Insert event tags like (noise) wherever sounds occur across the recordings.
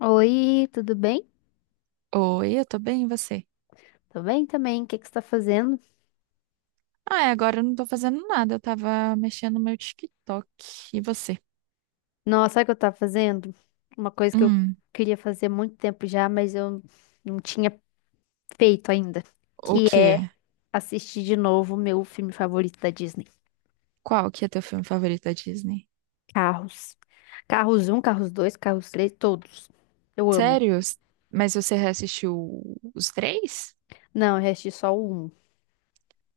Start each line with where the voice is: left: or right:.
left: Oi, tudo bem?
right: Oi, eu tô bem, e você?
left: Tô bem também. O que que você tá fazendo?
right: Ah, é, agora eu não tô fazendo nada, eu tava mexendo no meu TikTok. E você?
left: Nossa, sabe o que eu tava fazendo? Uma coisa que eu
right: Hum,
left: queria fazer há muito tempo já, mas eu não tinha feito ainda,
right: o
left: que é
right: quê?
left: assistir de novo o meu filme favorito da Disney,
right: Qual que é teu filme favorito da Disney?
left: Carros. Carros um, Carros 2, Carros 3, todos. Eu amo.
right: Sério? Mas você reassistiu os três?
left: Não, eu assisti só o 1.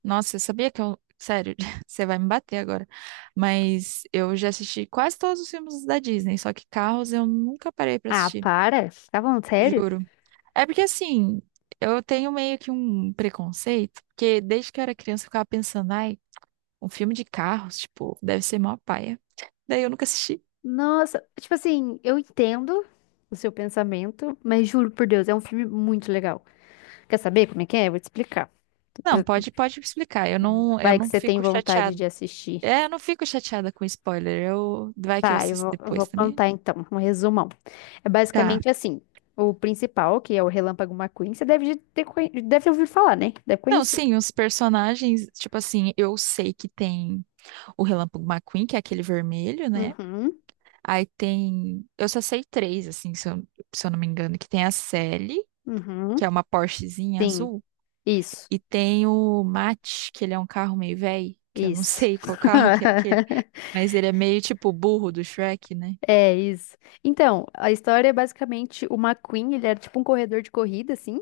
right: Nossa, eu sabia que eu... Sério, (laughs) você vai me bater agora. Mas eu já assisti quase todos os filmes da Disney, só que Carros eu nunca parei pra
left: Ah,
right: assistir,
left: para? Tá falando sério?
right: juro. É porque assim, eu tenho meio que um preconceito, porque desde que eu era criança eu ficava pensando, ai, um filme de carros, tipo, deve ser mó paia. Daí eu nunca assisti.
left: Nossa, tipo assim, eu entendo o seu pensamento, mas juro por Deus, é um filme muito legal. Quer saber como é que é? Eu vou te explicar.
right: Não, pode me explicar. Eu não, eu
left: Vai que
right: não
left: você tem
right: fico
left: vontade
right: chateada.
left: de assistir.
right: É, eu não fico chateada com spoiler. Eu, vai que eu
left: Tá,
right: assisto
left: eu vou
right: depois também.
left: contar então, um resumão. É
right: Tá.
left: basicamente assim: o principal, que é o Relâmpago McQueen, você deve ouvir falar, né? Deve
right: Não,
left: conhecer.
right: sim, os personagens, tipo assim, eu sei que tem o Relâmpago McQueen, que é aquele vermelho, né?
left: Uhum,
right: Aí tem, eu só sei três, assim, se eu não me engano, que tem a Sally, que
left: uhum,
right: é uma Porschezinha
left: sim,
right: azul,
left: isso,
right: e tem o Matt, que ele é um carro meio velho, que eu não (laughs)
left: isso.
right: sei qual carro que é aquele.
left: (laughs)
right: Mas ele é meio tipo o burro do Shrek, né?
left: É isso. Então, a história é basicamente o McQueen, ele era tipo um corredor de corrida, assim.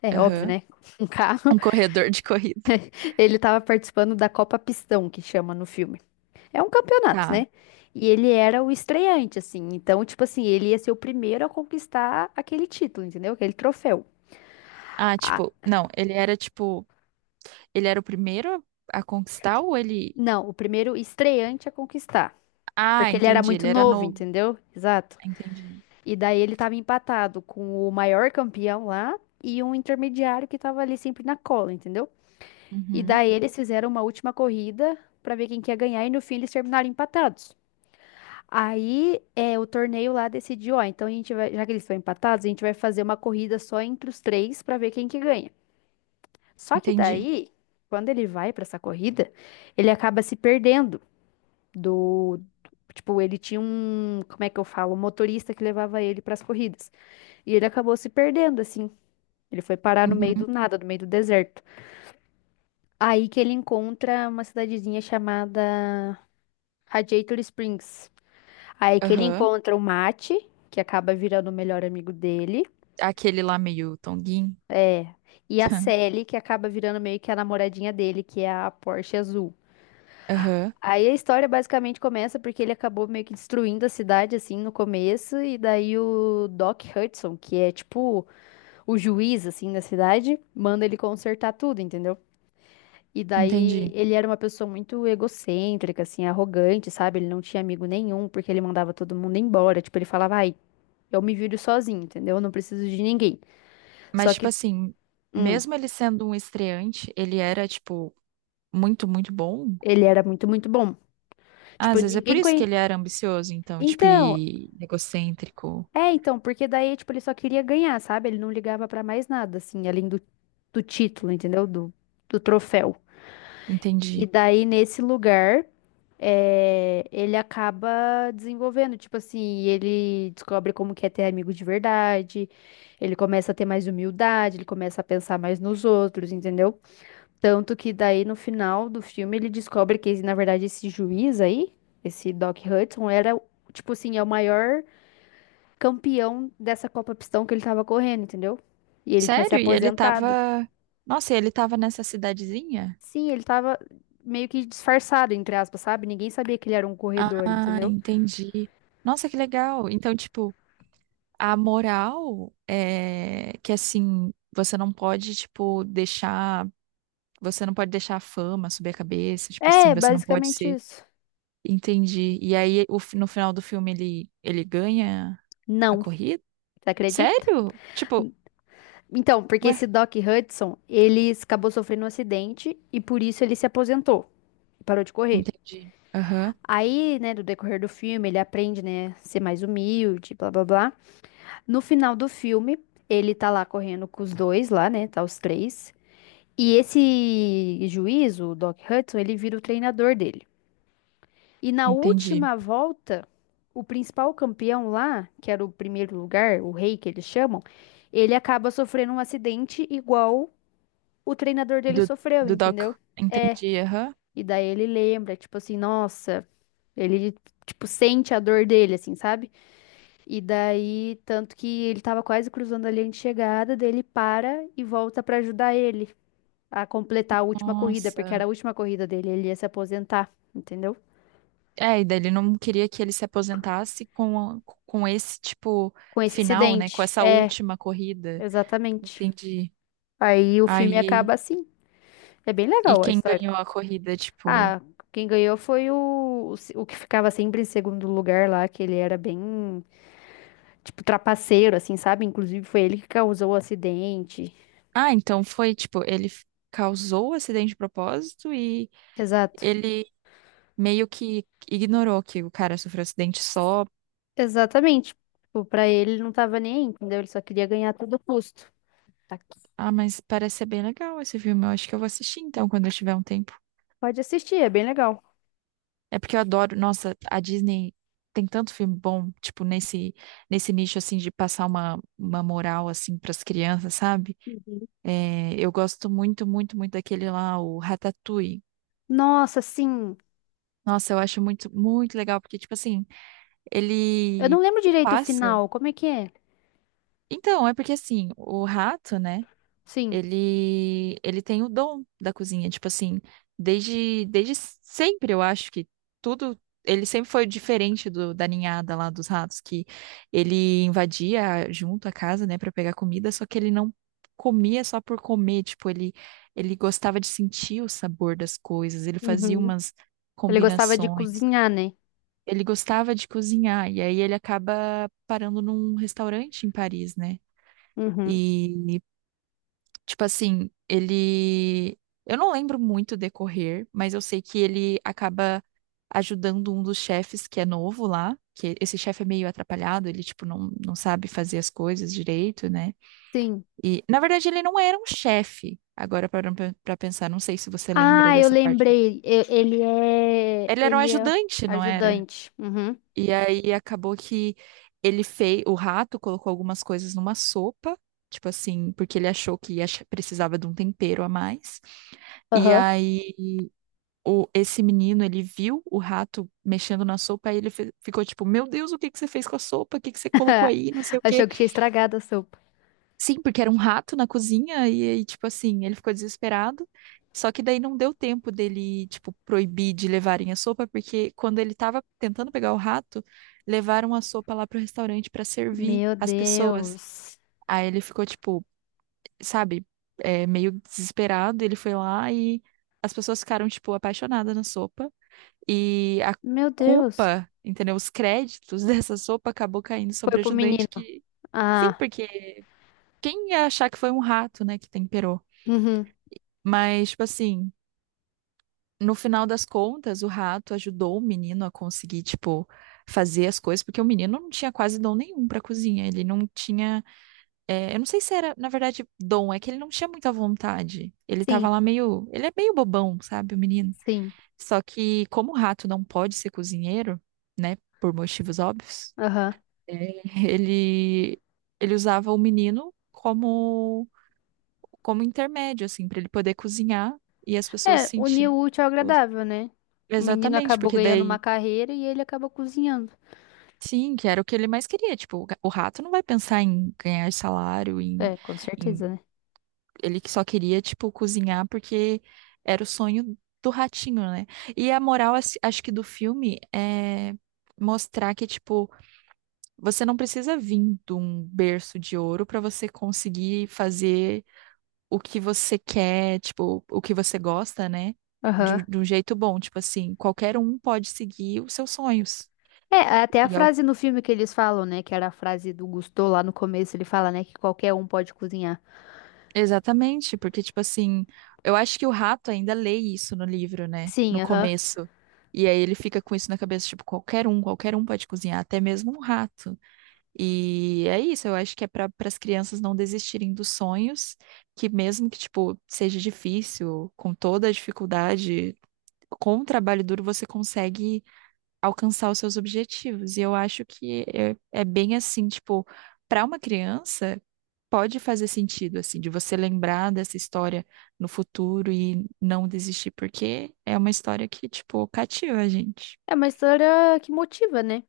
left: É óbvio,
right: Aham.
left: né? (laughs) Um carro.
right: Um corredor de corrida.
left: Ele tava participando da Copa Pistão, que chama no filme. É um campeonato,
right: Tá.
left: né? E ele era o estreante, assim. Então, tipo assim, ele ia ser o primeiro a conquistar aquele título, entendeu? Aquele troféu.
right: Ah,
left: Ah,
right: tipo, não, ele era tipo, ele era o primeiro a conquistar ou ele.
left: não, o primeiro estreante a conquistar.
right: Ah,
left: Porque ele era
right: entendi,
left: muito
right: ele era
left: novo,
right: novo.
left: entendeu? Exato.
right: Entendi.
left: E daí ele tava empatado com o maior campeão lá e um intermediário que tava ali sempre na cola, entendeu? E
right: Uhum.
left: daí eles fizeram uma última corrida pra ver quem que ia ganhar e no fim eles terminaram empatados. Aí é, o torneio lá decidiu, ó, então a gente vai, já que eles estão empatados, a gente vai fazer uma corrida só entre os três pra ver quem que ganha. Só que
right: Entendi.
left: daí, quando ele vai pra essa corrida, ele acaba se perdendo do, tipo, ele tinha um, como é que eu falo, um motorista que levava ele pras corridas. E ele acabou se perdendo assim. Ele foi parar no meio
right: Uhum.
left: do nada, no meio do deserto. Aí que ele encontra uma cidadezinha chamada Radiator Springs. Aí que ele
right: Aham.
left: encontra o Mate, que acaba virando o melhor amigo dele.
right: Aquele lá meio tonguinho.
left: É. E a
right: (laughs)
left: Sally, que acaba virando meio que a namoradinha dele, que é a Porsche azul.
right: Aham.
left: Aí a história basicamente começa porque ele acabou meio que destruindo a cidade, assim, no começo. E daí o Doc Hudson, que é tipo o juiz, assim, da cidade, manda ele consertar tudo, entendeu? E daí
right: Entendi.
left: ele era uma pessoa muito egocêntrica, assim, arrogante, sabe? Ele não tinha amigo nenhum, porque ele mandava todo mundo embora. Tipo, ele falava, ai, eu me viro sozinho, entendeu? Eu não preciso de ninguém.
right: Mas,
left: Só
right: tipo
left: que,
right: assim,
left: hum,
right: mesmo ele sendo um estreante, ele era, tipo, muito, muito bom.
left: ele era muito, muito bom.
right: Ah,
left: Tipo,
right: às vezes é por
left: ninguém
right: isso que
left: conhe...
right: ele era ambicioso, então, tipo,
left: Então,
right: e egocêntrico.
left: é, então, porque daí, tipo, ele só queria ganhar, sabe? Ele não ligava pra mais nada, assim, além do, do título, entendeu? Do, do troféu.
right: Entendi.
left: E daí, nesse lugar, é, ele acaba desenvolvendo, tipo assim, ele descobre como que é ter amigo de verdade, ele começa a ter mais humildade, ele começa a pensar mais nos outros, entendeu? Tanto que daí no final do filme ele descobre que, na verdade, esse juiz aí, esse Doc Hudson, era, tipo assim, é o maior campeão dessa Copa Pistão que ele tava correndo, entendeu? E ele tinha se
right: Sério? E ele
left: aposentado.
right: tava. Nossa, e ele tava nessa cidadezinha?
left: Sim, ele tava meio que disfarçado, entre aspas, sabe? Ninguém sabia que ele era um corredor,
right: Ah,
left: entendeu?
right: entendi. Nossa, que legal. Então, tipo, a moral é que assim, você não pode, tipo, deixar. Você não pode deixar a fama subir a cabeça, tipo assim,
left: É,
right: você não pode
left: basicamente
right: ser.
left: isso.
right: Entendi. E aí, no final do filme, ele ganha a
left: Não,
right: corrida?
left: você acredita?
right: Sério? Tipo,
left: Então, porque
right: ué,
left: esse Doc Hudson, ele acabou sofrendo um acidente e por isso ele se aposentou, e parou de correr.
right: entendi. Aham,
left: Aí, né, do decorrer do filme, ele aprende, né, ser mais humilde, blá blá blá. No final do filme, ele tá lá correndo com os dois lá, né, tá os três. E esse juiz, o Doc Hudson, ele vira o treinador dele. E na
right: entendi.
left: última volta, o principal campeão lá, que era o primeiro lugar, o rei que eles chamam, ele acaba sofrendo um acidente igual o treinador dele
right: Do,
left: sofreu,
right: do
left: entendeu?
right: Doc.
left: É.
right: Entendi, aham.
left: E daí ele lembra, tipo assim, nossa, ele, tipo, sente a dor dele, assim, sabe? E daí, tanto que ele tava quase cruzando a linha de chegada, daí ele para e volta pra ajudar ele a completar a última corrida, porque era
right: Nossa.
left: a última corrida dele, ele ia se aposentar, entendeu?
right: É, e daí ele não queria que ele se aposentasse com, com esse tipo
left: Com esse
right: final, né? Com
left: acidente.
right: essa
left: É,
right: última corrida.
left: exatamente.
right: Entendi.
left: Aí o filme
right: Aí,
left: acaba assim. É bem
right: e
left: legal a
right: quem
left: história.
right: ganhou a corrida, tipo.
left: Ah, quem ganhou foi o, se- o que ficava sempre em segundo lugar lá, que ele era bem, tipo, trapaceiro, assim, sabe? Inclusive foi ele que causou o acidente.
right: Ah, então foi, tipo, causou o acidente de propósito e
left: Exato.
right: ele meio que ignorou que o cara sofreu acidente só.
left: Exatamente. Tipo, pra ele ele não tava nem aí, entendeu? Ele só queria ganhar a todo custo. Tá aqui.
right: Ah, mas parece ser bem legal esse filme. Eu acho que eu vou assistir então quando eu tiver um tempo.
left: Pode assistir, é bem legal.
right: É porque eu adoro, nossa, a Disney tem tanto filme bom, tipo, nesse nicho, assim, de passar uma moral, assim, pras crianças, sabe?
left: Uhum.
right: É, eu gosto muito, muito, muito daquele lá, o Ratatouille.
left: Nossa, sim.
right: Nossa, eu acho muito, muito legal, porque, tipo assim,
left: Eu
right: ele
left: não lembro direito o
right: passa.
left: final. Como é que é?
right: Então, é porque, assim, o rato, né?
left: Sim.
right: Ele tem o dom da cozinha, tipo assim, desde sempre eu acho que tudo ele sempre foi diferente do da ninhada lá dos ratos que ele invadia junto a casa, né, para pegar comida, só que ele não comia só por comer, tipo, ele gostava de sentir o sabor das coisas, ele fazia
left: Uhum.
right: umas
left: Ele gostava de
right: combinações.
left: cozinhar, né?
right: Ele gostava de cozinhar e aí ele acaba parando num restaurante em Paris, né?
left: Uhum.
right: E tipo assim, ele. Eu não lembro muito o decorrer, mas eu sei que ele acaba ajudando um dos chefes que é novo lá, que esse chefe é meio atrapalhado, ele, tipo, não sabe fazer as coisas direito, né?
left: Sim.
right: E, na verdade, ele não era um chefe. Agora, parando pra pensar, não sei se você lembra
left: Ah, eu
right: dessa parte.
left: lembrei. E- Ele é.
right: Ele era um
left: Ele é
right: ajudante, não era?
left: ajudante. Uhum.
right: E aí acabou que ele fez. O rato colocou algumas coisas numa sopa, tipo assim, porque ele achou que precisava de um tempero a mais. E
left: Aham.
right: aí o, esse menino, ele viu o rato mexendo na sopa e ele ficou tipo, meu Deus, o que que você fez com a sopa? O que que você colocou
left: (laughs)
right: aí? Não sei o quê.
left: Achou que tinha estragado a sopa.
right: Sim, porque era um rato na cozinha e aí, tipo assim, ele ficou desesperado. Só que daí não deu tempo dele, tipo, proibir de levarem a sopa, porque quando ele tava tentando pegar o rato, levaram a sopa lá pro restaurante pra servir
left: Meu
right: as pessoas.
left: Deus.
right: Aí ele ficou, tipo, sabe, é, meio desesperado. Ele foi lá e as pessoas ficaram, tipo, apaixonadas na sopa. E a
left: Meu Deus.
right: culpa, entendeu? Os créditos (laughs) dessa sopa acabou caindo
left: Foi
right: sobre o
left: pro
right: ajudante
left: menino.
right: que. Sim,
left: Ah.
right: porque quem ia achar que foi um rato, né, que temperou?
left: Uhum.
right: Mas, tipo assim, no final das contas, o rato ajudou o menino a conseguir, tipo, fazer as coisas, porque o menino não tinha quase dom nenhum pra cozinha. Ele não tinha. É, eu não sei se era, na verdade, dom, é que ele não tinha muita vontade. Ele
left: Sim.
right: tava lá meio. Ele é meio bobão, sabe, o menino.
left: Sim,
right: Só que, como o rato não pode ser cozinheiro, né, por motivos óbvios.
left: aham.
right: É, Ele, ele usava o menino como, como intermédio, assim, para ele poder cozinhar e as pessoas
left: É, uniu
right: sentirem.
left: o útil ao
right: Os-
left: agradável, né? O menino
right: exatamente,
left: acabou
right: porque
left: ganhando uma
right: daí,
left: carreira e ele acabou cozinhando.
right: sim, que era o que ele mais queria. Tipo, o rato não vai pensar em ganhar salário, em,
left: É, com certeza,
right: em...
left: né?
right: Ele que só queria, tipo, cozinhar porque era o sonho do ratinho, né? E a moral, assim, acho que do filme é mostrar que, tipo, você não precisa vir de um berço de ouro para você conseguir fazer o que você quer, tipo, o que você gosta, né?
left: Aham.
right: De um jeito bom, tipo assim, qualquer um pode seguir os seus sonhos.
left: É, até a
right: E é o-
left: frase no filme que eles falam, né? Que era a frase do Gusteau lá no começo, ele fala, né? Que qualquer um pode cozinhar.
right: exatamente, porque, tipo assim, eu acho que o rato ainda lê isso no livro, né?
left: Sim,
right: No
left: aham.
right: começo. E aí ele fica com isso na cabeça, tipo, qualquer um pode cozinhar, até mesmo um rato. E é isso, eu acho que é para as crianças não desistirem dos sonhos, que mesmo que, tipo, seja difícil, com toda a dificuldade, com o trabalho duro você consegue alcançar os seus objetivos. E eu acho que é, é bem assim, tipo, para uma criança pode fazer sentido assim de você lembrar dessa história no futuro e não desistir, porque é uma história que, tipo, cativa a gente.
left: É uma história que motiva, né?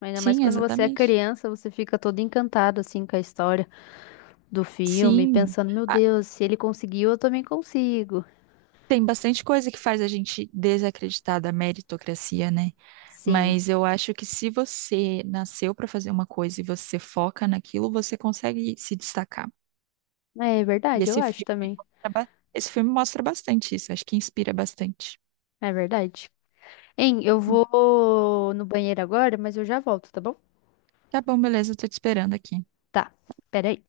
left: Ainda mais
right: Sim,
left: quando você é
right: exatamente.
left: criança, você fica todo encantado, assim, com a história do filme,
right: Sim.
left: pensando, meu
right: Ah,
left: Deus, se ele conseguiu, eu também consigo.
right: tem bastante coisa que faz a gente desacreditar da meritocracia, né?
left: Sim.
right: Mas eu acho que se você nasceu para fazer uma coisa e você foca naquilo, você consegue se destacar.
left: É
right: E
left: verdade, eu
right: esse
left: acho
right: filme
left: também.
right: esse filme mostra bastante isso, acho que inspira bastante.
left: É verdade. Hein, eu
right: Hum,
left: vou no banheiro agora, mas eu já volto, tá bom?
right: Tá bom, beleza, eu tô te esperando aqui.
left: Tá, peraí.